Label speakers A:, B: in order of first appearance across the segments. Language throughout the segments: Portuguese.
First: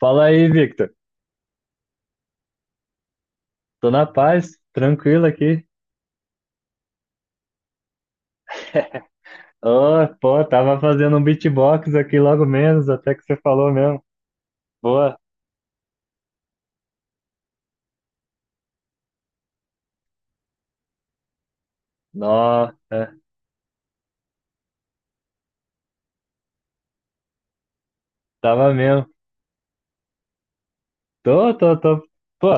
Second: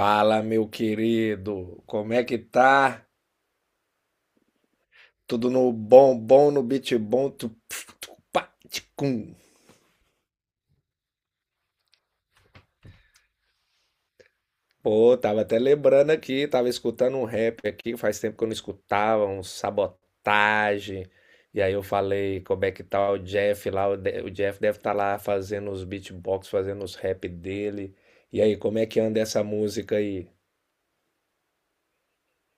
A: Fala aí,
B: meu
A: Victor.
B: querido, como é que tá?
A: Tô na paz, tranquilo
B: Tudo
A: aqui.
B: no bom, bom no beat bom. Tu, pf, tu, pá, tchicum.
A: Oh, pô, tava fazendo um beatbox aqui logo menos, até que você falou mesmo. Pô,
B: Pô, tava até lembrando aqui, tava escutando um rap aqui, faz tempo que eu não escutava, um sabotagem. E aí eu falei, como é que tá
A: nossa,
B: o Jeff lá? O, o Jeff deve estar lá fazendo os beatbox, fazendo os rap dele. E aí,
A: tava
B: como é que
A: mesmo.
B: anda essa música aí?
A: Tô. Pô,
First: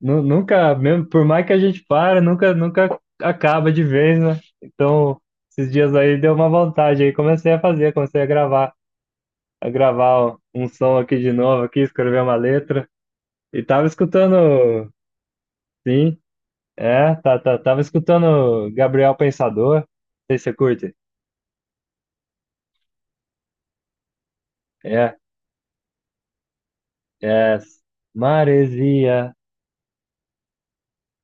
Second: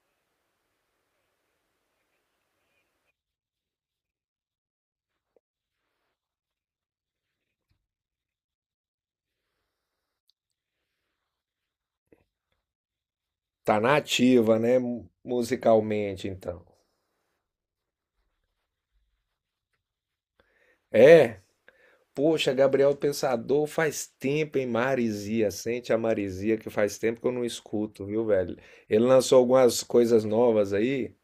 A: nunca, mesmo, por mais que a gente para, nunca acaba de vez, né? Então, esses dias aí deu uma vontade aí, comecei a fazer, comecei a gravar um som aqui de novo, aqui, escrever uma letra. E
B: Tá
A: tava
B: na ativa, né?
A: escutando, sim.
B: Musicalmente, então.
A: É, tava escutando Gabriel Pensador. Não sei se você curte.
B: É? Poxa, Gabriel Pensador, faz tempo, hein?
A: É,
B: Marizia, sente a Marizia que faz tempo que eu não
A: é.
B: escuto, viu, velho? Ele
A: Maresia.
B: lançou algumas coisas novas aí,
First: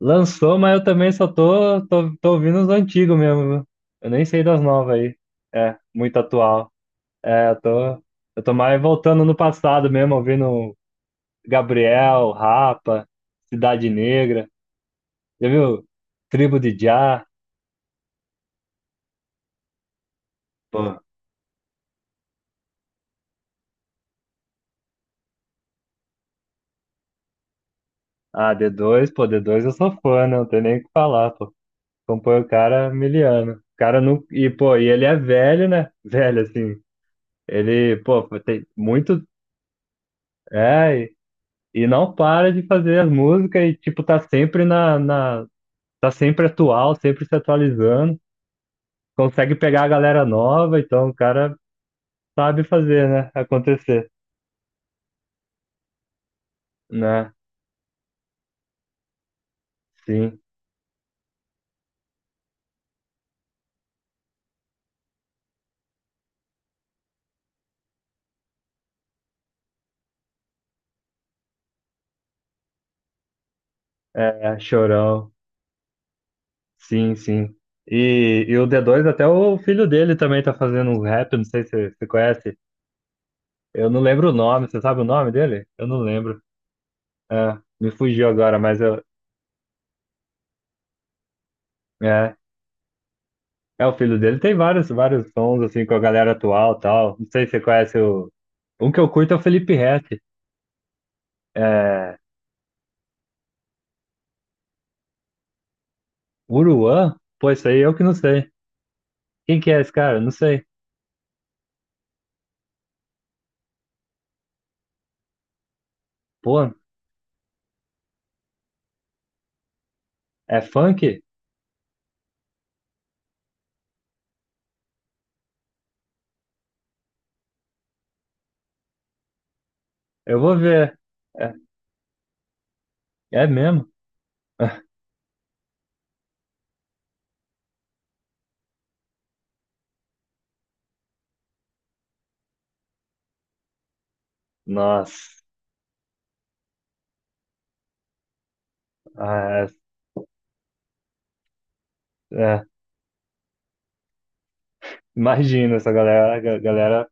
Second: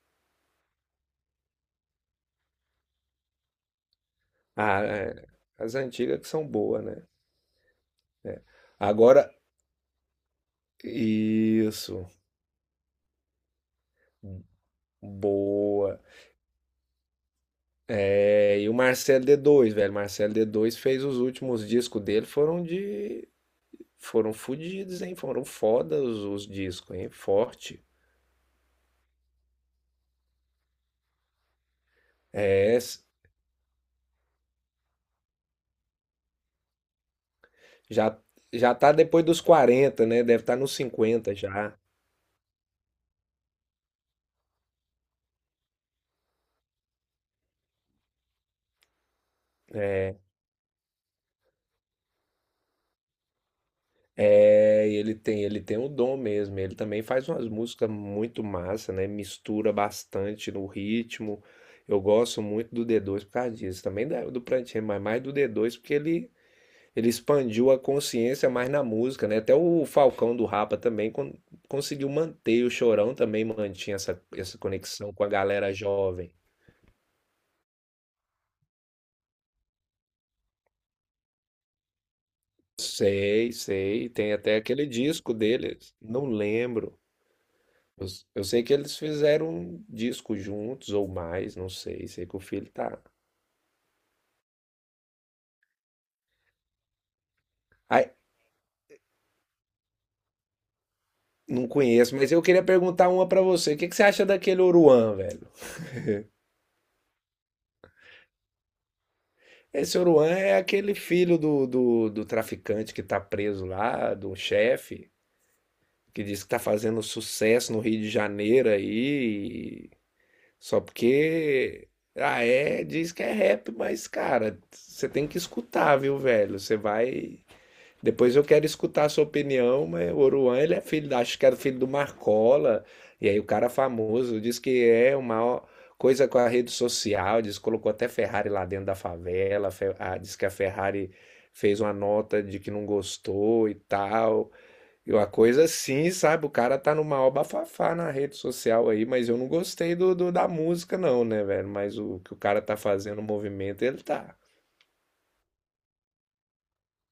A: Lançou, mas eu também só tô ouvindo os antigos mesmo, viu? Eu nem sei das
B: ah,
A: novas aí.
B: é, as
A: É, muito
B: antigas que são
A: atual.
B: boas, né?
A: É, eu tô,
B: É.
A: eu tô mais voltando
B: Agora,
A: no passado mesmo, ouvindo
B: isso,
A: Gabriel, Rapa, Cidade Negra. Já viu?
B: boa.
A: Tribo de Jah.
B: É, e o Marcelo d dois, velho, Marcelo d dois
A: Pô,
B: fez os últimos discos dele, foram fodidos, hein? Foram fodas os discos, hein? Forte.
A: ah, d dois, pô, D2 eu sou fã, né? Não tem nem o que falar, pô. Compõe o
B: É,
A: cara miliano. O cara não. E, pô, e ele é velho, né? Velho, assim. Ele,
B: já
A: pô, tem
B: já tá
A: muito.
B: depois dos quarenta, né? Deve estar nos
A: É, e,
B: 50 já.
A: e não para de fazer as músicas e, tipo, tá sempre na. Tá sempre atual, sempre se atualizando. Consegue pegar a
B: É,
A: galera nova, então o cara sabe fazer, né? Acontecer.
B: e ele tem o dom mesmo. Ele também faz
A: Né?
B: umas músicas muito massa, né? Mistura
A: Sim.
B: bastante no ritmo. Eu gosto muito do d dois por causa disso. Também do Prantinho, mas mais do d dois porque ele expandiu a consciência mais na música, né? Até o Falcão do Rapa também conseguiu manter, o Chorão também mantinha essa, essa
A: É,
B: conexão com a
A: Chorão.
B: galera jovem.
A: Sim, sim. E o d dois até o filho dele também tá fazendo um rap, não sei se você conhece.
B: Sei,
A: Eu não
B: sei.
A: lembro o
B: Tem até
A: nome, você
B: aquele
A: sabe o nome
B: disco
A: dele? Eu
B: deles.
A: não
B: Não
A: lembro.
B: lembro.
A: É, me
B: Eu,
A: fugiu
B: eu
A: agora,
B: sei que
A: mas
B: eles
A: eu.
B: fizeram um disco juntos ou mais, não sei. Sei que
A: É,
B: o filho tá.
A: é o filho dele. Tem vários, vários sons, assim, com a galera atual e tal. Não sei se você conhece
B: Ai,
A: o. Um que eu curto é o Felipe Ret.
B: não conheço,
A: É.
B: mas eu queria perguntar uma pra você. O que que você acha daquele Oruan, velho?
A: Uruan? Pô, isso aí eu que não sei. Quem que é esse
B: Esse
A: cara?
B: Oruan
A: Não
B: é
A: sei.
B: aquele filho do traficante que tá preso lá, do chefe, que diz que
A: Pô,
B: tá fazendo sucesso no Rio de Janeiro aí.
A: é
B: Só
A: funk?
B: porque. Ah, é, diz que é rap, mas, cara, você tem que escutar, viu, velho? Você vai. Depois eu quero escutar a sua opinião, mas o
A: Eu vou
B: Oruan, ele é
A: ver.
B: filho, acho que
A: É,
B: era filho do Marcola, e aí o
A: é
B: cara
A: mesmo?
B: famoso diz que é uma coisa com a rede social, diz que colocou até Ferrari lá dentro da favela, ah, diz que a Ferrari fez uma nota de que não gostou e tal. E uma
A: Nossa.
B: coisa assim, sabe? O cara tá numa maior bafafá na rede social aí, mas eu não
A: Ah,
B: gostei do, da música, não, né, velho? Mas o que
A: é,
B: o cara
A: é.
B: tá fazendo, o movimento, ele tá.
A: Imagina essa galera, a galera.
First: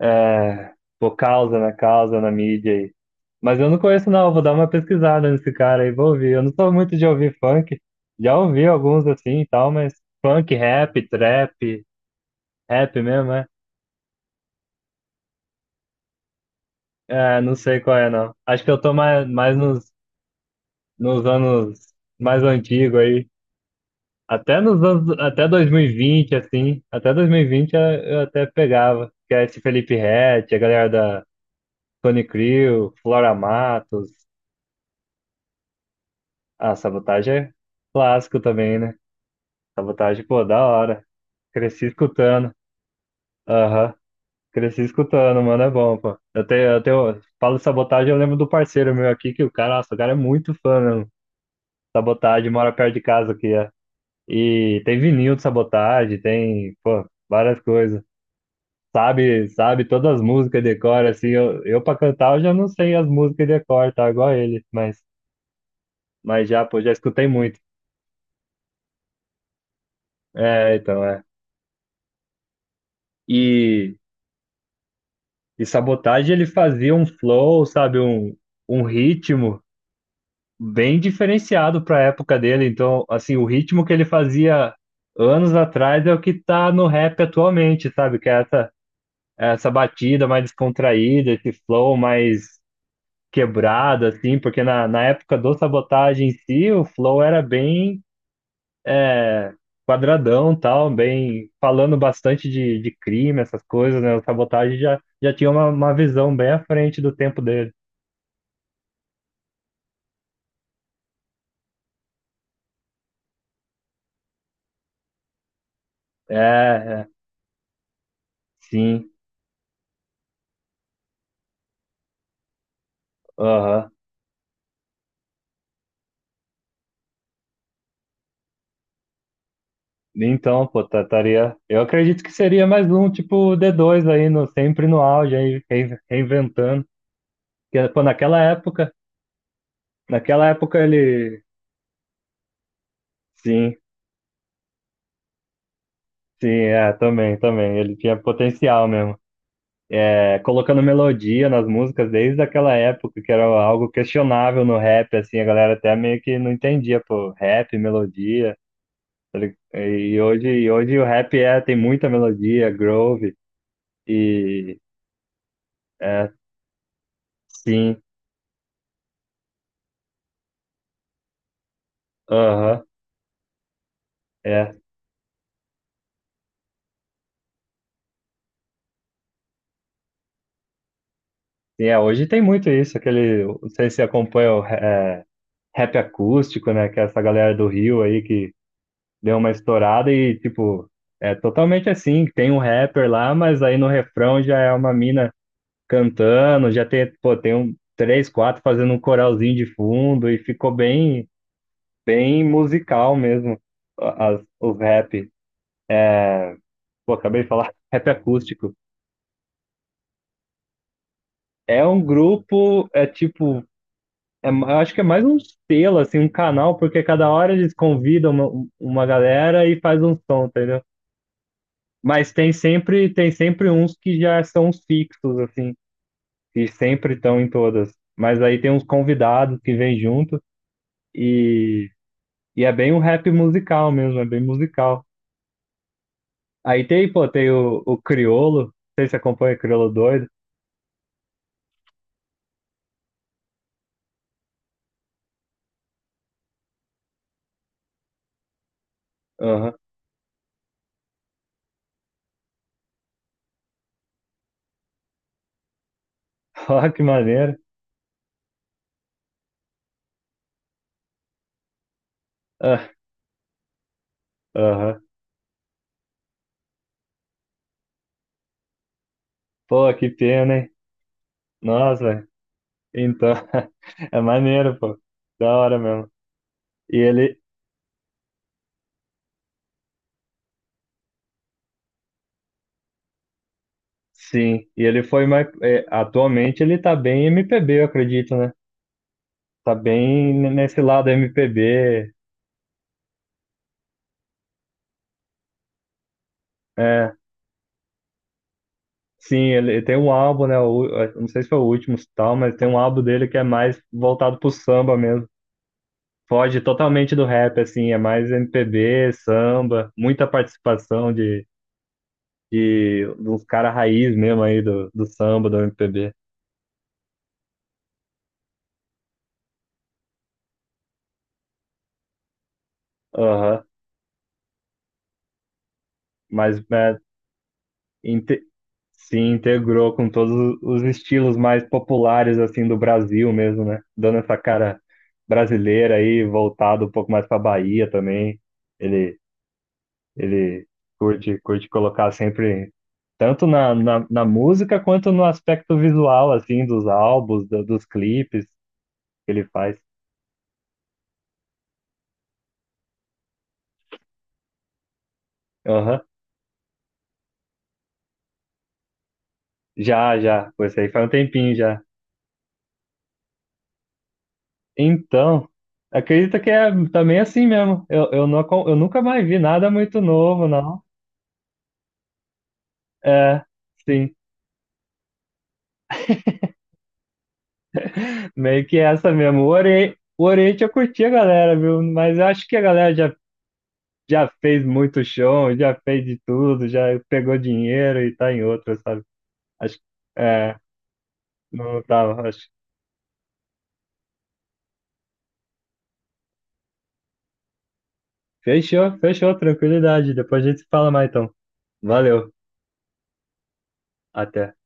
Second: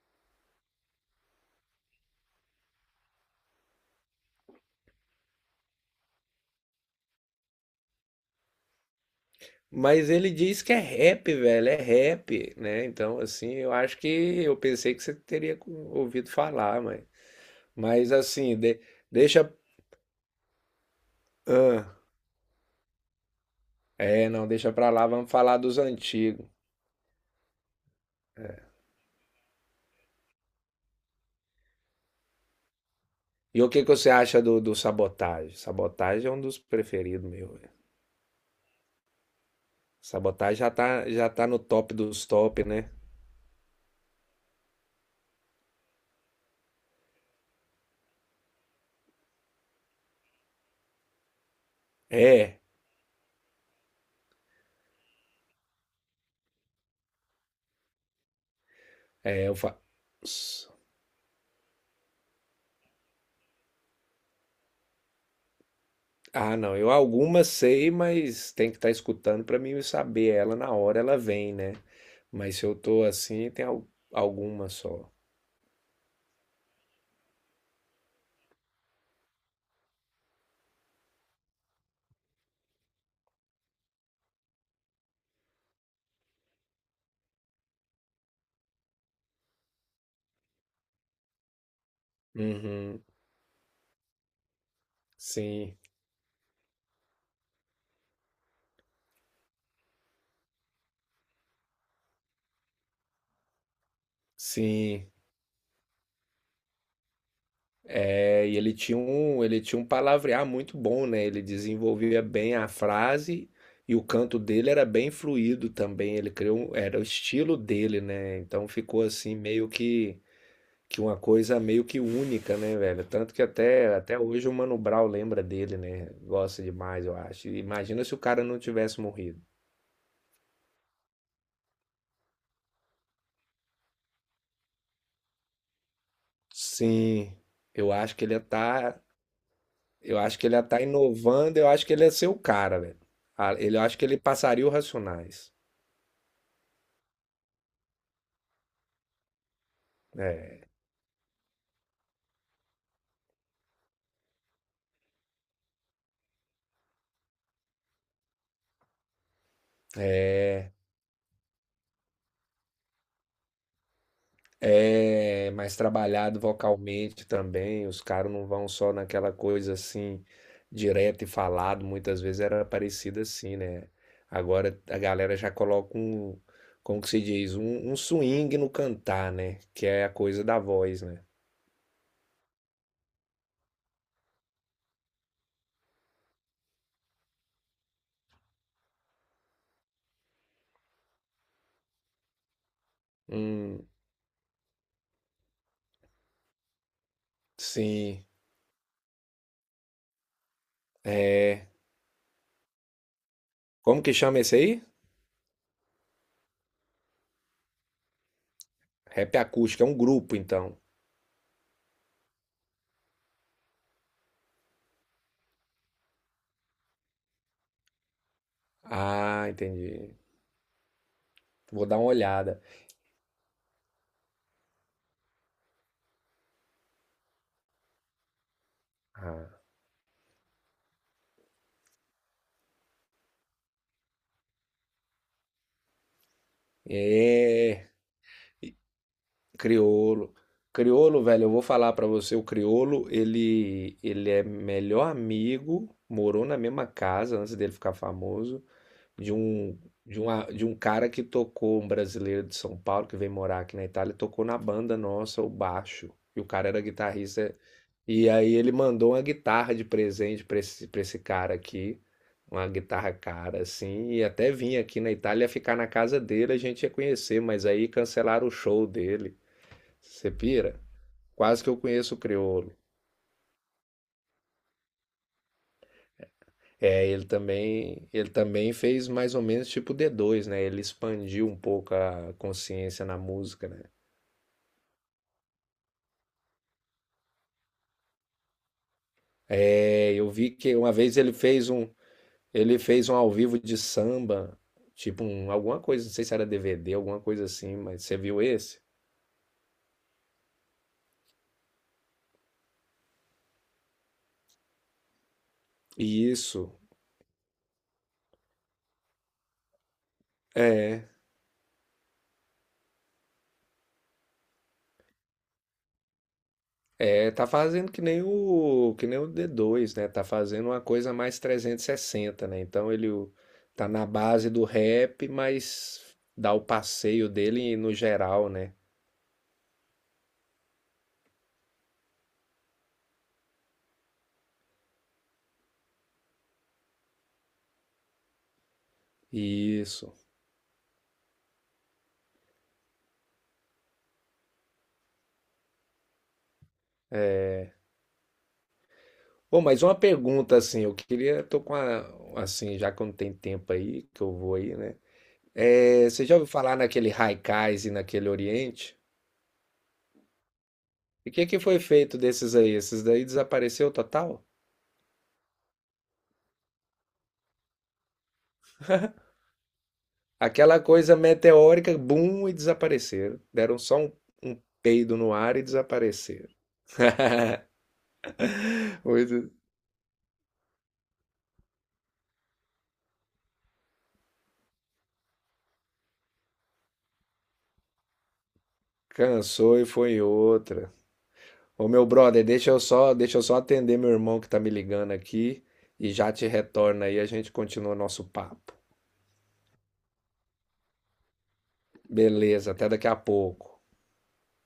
A: É, pô, causa na mídia aí. Mas eu não conheço, não. Vou dar uma pesquisada nesse cara aí, vou ouvir. Eu não sou muito de ouvir funk. Já ouvi alguns assim e tal, mas
B: Mas ele
A: funk,
B: diz que é
A: rap,
B: rap, velho, é
A: trap,
B: rap, né?
A: rap
B: Então,
A: mesmo, é?
B: assim, eu acho que eu pensei que você teria ouvido falar, mas.
A: É, não sei qual é,
B: Mas
A: não.
B: assim,
A: Acho que eu tô mais,
B: deixa.
A: mais nos anos
B: Ah,
A: mais antigos aí.
B: é, não,
A: Até
B: deixa
A: nos
B: pra lá,
A: anos,
B: vamos
A: até
B: falar dos
A: 2020,
B: antigos.
A: assim. Até 2020 eu até pegava. Que é esse Felipe Ret, a galera da Tony Crew, Flora
B: E o que que você
A: Matos.
B: acha do, do Sabotagem? Sabotagem é um dos
A: Ah,
B: preferidos
A: Sabotagem
B: meu,
A: é
B: velho.
A: clássico também, né? Sabotagem, pô,
B: Sabotagem
A: da hora.
B: já tá no
A: Cresci
B: top dos
A: escutando.
B: top, né?
A: Aham. Cresci escutando, mano, é bom, pô. Eu tenho, falo de Sabotagem, eu lembro do parceiro meu aqui, que o cara, nossa, o cara é muito fã, mesmo. Sabotagem,
B: É,
A: mora perto de casa aqui, é. E tem vinil de Sabotagem, tem, pô, várias coisas. Sabe,
B: eu fa...
A: sabe todas as músicas de cor, assim, eu pra cantar eu já não sei as músicas de cor, tá? Igual ele, mas,
B: Ah,
A: já,
B: não,
A: pô,
B: eu
A: já escutei
B: algumas
A: muito.
B: sei, mas tem que estar escutando para mim saber ela na
A: É,
B: hora
A: então,
B: ela
A: é.
B: vem, né? Mas se eu tô assim, tem
A: E...
B: alguma só.
A: E Sabotage ele fazia um flow, sabe, um ritmo bem diferenciado para a época dele. Então, assim, o ritmo que ele fazia anos atrás é o que tá no rap atualmente, sabe? Que é essa batida mais descontraída, esse flow mais
B: Uhum,
A: quebrado, assim, porque na época do
B: sim,
A: Sabotage em si, o flow era bem é, quadradão, tal, bem falando bastante de crime, essas coisas, né? O Sabotage já,
B: sim.
A: já tinha uma visão bem à frente do tempo dele.
B: É, e ele tinha um palavrear muito bom, né? Ele desenvolvia bem a frase e o canto dele era bem fluido também. Ele
A: É,
B: criou, era o
A: é,
B: estilo dele, né? Então ficou
A: sim.
B: assim meio que uma coisa meio que única, né, velho? Tanto que
A: Aham.
B: até, até hoje o Mano Brown lembra dele, né? Gosta demais, eu acho. E imagina se o cara não tivesse morrido.
A: Então, pô, estaria. Eu acredito que seria mais um, tipo, d dois aí, sempre no auge, aí, reinventando.
B: Sim,
A: Porque,
B: eu
A: pô,
B: acho que ele
A: naquela
B: ia
A: época,
B: tá, eu acho que
A: naquela
B: ele ia
A: época
B: tá
A: ele.
B: inovando, eu acho que ele ia ser o cara, velho. Ah,
A: Sim,
B: ele, eu acho que ele passaria o Racionais.
A: sim, é, também, também. Ele tinha potencial mesmo. É,
B: É,
A: colocando melodia nas músicas desde aquela época, que era algo questionável no rap, assim, a galera até meio que não entendia, pô, rap, melodia. Ele- E hoje, e
B: é.
A: hoje o rap tem muita melodia, groove. E
B: É mais
A: é,
B: trabalhado vocalmente também. Os
A: sim,
B: caras não vão só naquela coisa assim, direto e falado. Muitas vezes era
A: aham,
B: parecido assim, né?
A: é,
B: Agora a galera já coloca um, como que se diz? Um swing no cantar, né? Que é a coisa da voz, né?
A: sim, é, hoje tem muito isso, aquele, não sei se acompanha o rap acústico, né, que é essa galera do Rio aí que deu uma estourada e, tipo, é totalmente assim, tem um rapper lá, mas aí
B: Hum,
A: no refrão já é uma mina cantando, já tem, pô, tem um,
B: sim.
A: três, quatro fazendo um coralzinho de fundo e ficou bem,
B: É.
A: bem musical mesmo,
B: Como que chama
A: as,
B: esse aí?
A: os rap, pô, acabei de falar, rap acústico.
B: Rap acústico, é um grupo, então.
A: É um grupo, é tipo eu acho que é mais um selo, assim, um canal, porque cada hora eles convidam uma
B: Ah,
A: galera e faz um
B: entendi.
A: som, entendeu?
B: Vou dar uma
A: Mas tem
B: olhada.
A: sempre, tem sempre uns que já são os fixos, assim, que sempre estão em todas. Mas aí tem uns
B: Ah,
A: convidados que vêm junto e, e é bem um rap musical mesmo, é bem musical. Aí tem, pô, tem o,
B: é.
A: o Criolo, não sei se acompanha o Criolo doido.
B: Criolo. Criolo, velho, eu vou falar pra você, o Criolo, ele é melhor amigo, morou na mesma casa antes dele ficar famoso, de
A: Aham.
B: um de um cara que tocou, um brasileiro de São Paulo que veio morar aqui na Itália, tocou na banda nossa, o baixo. E o cara era
A: Ó, que
B: guitarrista.
A: maneiro.
B: E aí ele mandou uma guitarra de presente pra esse cara aqui, uma
A: Ah,
B: guitarra cara assim, e até vim aqui
A: aham.
B: na Itália ficar na casa dele, a gente ia conhecer, mas aí cancelaram o show dele.
A: Pô, que
B: Você
A: pena, hein?
B: pira? Quase que eu conheço o
A: Nossa,
B: crioulo.
A: então, é maneiro, pô. Da hora mesmo. E
B: É,
A: ele,
B: ele também fez mais ou menos tipo D2, né? Ele expandiu um pouco a consciência na música, né?
A: sim, e ele foi mais. É, atualmente ele tá bem MPB, eu acredito, né? Tá
B: É, eu
A: bem
B: vi que
A: nesse
B: uma
A: lado
B: vez
A: MPB.
B: ele fez um ao vivo de samba, tipo um, alguma coisa, não sei se era DVD,
A: É,
B: alguma coisa assim, mas você viu esse?
A: sim, ele tem um álbum, né? Eu não sei se foi o último e tal, mas tem um álbum dele que é mais voltado pro samba mesmo.
B: E
A: Foge
B: isso,
A: totalmente do rap, assim, é mais MPB, samba, muita
B: é,
A: participação de dos caras raiz mesmo aí do samba, do MPB.
B: é, tá fazendo que nem o d dois, né? Tá fazendo uma coisa mais 360, né?
A: Aham.
B: Tá na base do rap, mas dá
A: Mas
B: o
A: é,
B: passeio dele no geral, né?
A: se integrou com todos os estilos mais populares assim do Brasil mesmo, né? Dando essa cara brasileira aí, voltado um pouco mais para Bahia também. Ele
B: Isso.
A: ele curte colocar sempre tanto na música quanto no aspecto visual assim dos álbuns, dos clipes que ele
B: Bom,
A: faz.
B: mas uma pergunta assim, eu queria, tô com a, assim, já que eu não tenho tempo aí, que eu vou aí, né?
A: Aham.
B: É, você já ouviu falar naquele Haikais e naquele Oriente?
A: Já, já, foi isso aí faz um
B: E o que
A: tempinho
B: que foi
A: já.
B: feito desses aí? Esses daí desapareceu total?
A: Então, acredita que é também assim mesmo. Eu, não, eu nunca mais vi nada muito novo,
B: Aquela
A: não.
B: coisa meteórica, bum, e desapareceram.
A: É,
B: Deram só um,
A: sim.
B: um peido no ar e desapareceram.
A: Meio que essa mesmo. O
B: Muito-
A: Oriente, o Oriente eu curti a galera, viu? Mas eu acho que a galera já fez muito show, já fez de tudo, já pegou dinheiro e tá em outra, sabe?
B: cansou
A: Acho que.
B: e foi em
A: É,
B: outra.
A: não
B: Ô meu
A: tava,
B: brother,
A: acho.
B: deixa eu só atender meu irmão que tá me ligando aqui e já te retorna aí, a gente continua nosso papo.
A: Fechou, fechou, tranquilidade. Depois a gente se fala mais então. Valeu,
B: Beleza, até daqui a pouco.
A: até.